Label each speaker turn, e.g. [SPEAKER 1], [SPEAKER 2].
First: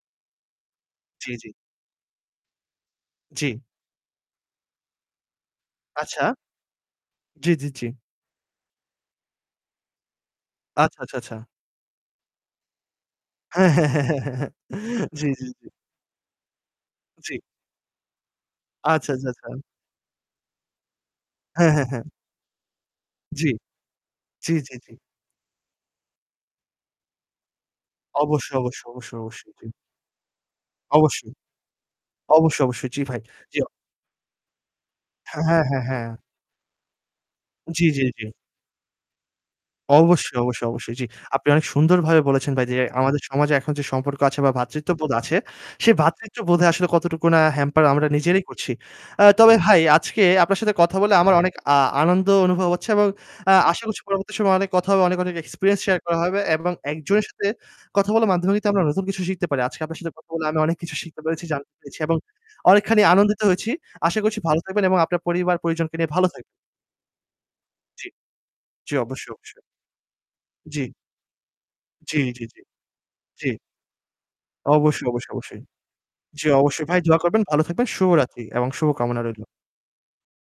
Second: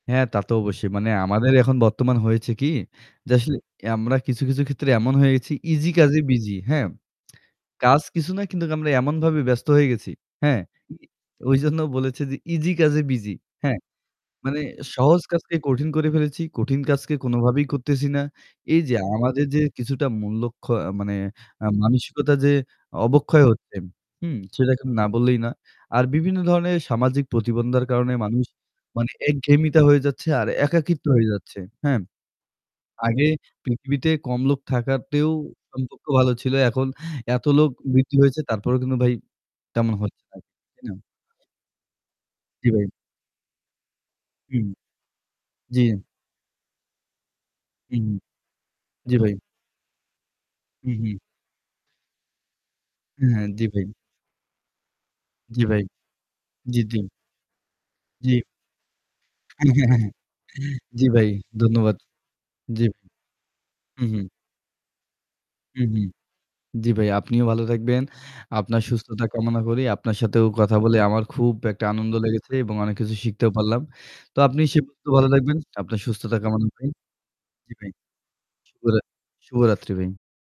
[SPEAKER 1] হ্যাঁ, তা তো অবশ্যই। মানে
[SPEAKER 2] জি, জি।
[SPEAKER 1] আমাদের এখন বর্তমান হয়েছে কি? যে
[SPEAKER 2] জি।
[SPEAKER 1] আসলে আমরা কিছু, কিছু ক্ষেত্রে এমন হয়ে গেছি easy কাজে
[SPEAKER 2] আচ্ছা।
[SPEAKER 1] busy, হ্যাঁ?
[SPEAKER 2] জি, জি, জি।
[SPEAKER 1] কাজ কিছু না কিন্তু আমরা এমনভাবে ব্যস্ত হয়ে গেছি। হ্যাঁ?
[SPEAKER 2] আচ্ছা, আচ্ছা, আচ্ছা।
[SPEAKER 1] ওই জন্য বলেছি যে easy কাজে busy, হ্যাঁ? মানে সহজ
[SPEAKER 2] জি, জি,
[SPEAKER 1] কাজকে
[SPEAKER 2] জি।
[SPEAKER 1] কঠিন করে ফেলেছি। কঠিন কাজকে
[SPEAKER 2] জি।
[SPEAKER 1] কোনভাবেই করতেছি না। এই যে
[SPEAKER 2] আচ্ছা, আচ্ছা,
[SPEAKER 1] আমাদের যে
[SPEAKER 2] আচ্ছা।
[SPEAKER 1] কিছুটা মূল্যক্ষ মানে এ
[SPEAKER 2] হ্যাঁ, হ্যাঁ, হ্যাঁ।
[SPEAKER 1] মানসিকতা যে অবক্ষয়
[SPEAKER 2] জি।
[SPEAKER 1] হচ্ছে হুম?
[SPEAKER 2] জি,
[SPEAKER 1] সেটা
[SPEAKER 2] জি,
[SPEAKER 1] এখন
[SPEAKER 2] জি।
[SPEAKER 1] না বললেই না। আর বিভিন্ন ধরনের সামাজিক প্রতিবন্ধকতার কারণে মানুষ
[SPEAKER 2] অবশ্যই, অবশ্যই,
[SPEAKER 1] মানে
[SPEAKER 2] অবশ্যই, অবশ্যই। জি।
[SPEAKER 1] একঘেয়েমিতা হয়ে যাচ্ছে আর
[SPEAKER 2] জি।
[SPEAKER 1] একাকীত্ব হয়ে
[SPEAKER 2] অবশ্যই।
[SPEAKER 1] যাচ্ছে। হ্যাঁ?
[SPEAKER 2] অবশ্যই, অবশ্যই। জি ভাই।
[SPEAKER 1] আগে
[SPEAKER 2] জি।
[SPEAKER 1] পৃথিবীতে কম লোক থাকাতেও
[SPEAKER 2] হ্যাঁ, হ্যাঁ, হ্যাঁ,
[SPEAKER 1] সম্পর্ক
[SPEAKER 2] হ্যাঁ।
[SPEAKER 1] ভালো ছিল। এখন এত লোক
[SPEAKER 2] জি, জি,
[SPEAKER 1] বৃদ্ধি
[SPEAKER 2] জি।
[SPEAKER 1] হয়েছে তারপরও কিন্তু ভাই তেমন হচ্ছে
[SPEAKER 2] অবশ্যই, অবশ্যই, অবশ্যই।
[SPEAKER 1] [unintelligible]
[SPEAKER 2] জি। আপনি অনেক সুন্দরভাবে বলেছেন ভাই
[SPEAKER 1] জি
[SPEAKER 2] যে
[SPEAKER 1] ভাই।
[SPEAKER 2] আমাদের সমাজে এখন যে সম্পর্ক আছে বা
[SPEAKER 1] হুম।
[SPEAKER 2] ভ্রাতৃত্ববোধ আছে,
[SPEAKER 1] জি।
[SPEAKER 2] সে ভ্রাতৃত্ববোধে আসলে কতটুকু না হ্যাম্পার আমরা
[SPEAKER 1] উহুম।
[SPEAKER 2] নিজেরাই করছি।
[SPEAKER 1] জি
[SPEAKER 2] আ
[SPEAKER 1] ভাই।
[SPEAKER 2] তবে ভাই আজকে আপনার সাথে কথা বলে
[SPEAKER 1] উহুম।
[SPEAKER 2] আমার অনেক আ আনন্দ অনুভব হচ্ছে এবং
[SPEAKER 1] হ্যা,
[SPEAKER 2] আ
[SPEAKER 1] জি ভাই।
[SPEAKER 2] আশা করছি পরবর্তী সময়ে অনেক কথা হবে, অনেক, অনেক
[SPEAKER 1] জি ভাই।
[SPEAKER 2] experience share করা হবে এবং
[SPEAKER 1] জি, জি।
[SPEAKER 2] একজনের সাথে কথা বলার
[SPEAKER 1] জি।
[SPEAKER 2] মাধ্যমে কিন্তু আমরা নতুন কিছু শিখতে পারি। আজকে আপনার সাথে কথা বলে আমি অনেক কিছু
[SPEAKER 1] জ্বি
[SPEAKER 2] শিখতে
[SPEAKER 1] ভাই।
[SPEAKER 2] পেরেছি, জানতে
[SPEAKER 1] ধন্যবাদ।
[SPEAKER 2] পেরেছি এবং
[SPEAKER 1] জি।
[SPEAKER 2] অনেকখানি আনন্দিত হয়েছি। আশা
[SPEAKER 1] উহুম।
[SPEAKER 2] করছি ভালো থাকবেন এবং আপনার পরিবার-পরিজনকে
[SPEAKER 1] উহুম।
[SPEAKER 2] নিয়ে ভালো থাকবেন।
[SPEAKER 1] জ্বি ভাই, আপনিও ভালো থাকবেন।
[SPEAKER 2] জি।
[SPEAKER 1] আপনার
[SPEAKER 2] জি,
[SPEAKER 1] সুস্থতা
[SPEAKER 2] অবশ্যই,
[SPEAKER 1] কামনা
[SPEAKER 2] অবশ্যই।
[SPEAKER 1] করি। আপনার সাথেও কথা
[SPEAKER 2] জি।
[SPEAKER 1] বলে আমার খুব একটা আনন্দ
[SPEAKER 2] জি, জি,
[SPEAKER 1] লেগেছে
[SPEAKER 2] জি।
[SPEAKER 1] এবং অনেক কিছু
[SPEAKER 2] জি।
[SPEAKER 1] শিখতেও পারলাম। তো আপনি সেই [unintelligible]
[SPEAKER 2] অবশ্যই,
[SPEAKER 1] ভালো
[SPEAKER 2] অবশ্যই,
[SPEAKER 1] থাকবেন।
[SPEAKER 2] অবশ্যই।
[SPEAKER 1] আপনার সুস্থতা
[SPEAKER 2] জি,
[SPEAKER 1] কামনা করি।
[SPEAKER 2] অবশ্যই ভাই। দোয়া করবেন, ভালো থাকবেন।
[SPEAKER 1] সেটাই।
[SPEAKER 2] শুভরাত্রি এবং
[SPEAKER 1] [unintelligible]
[SPEAKER 2] শুভকামনা রইল।
[SPEAKER 1] শুভরাত্রি ভাই।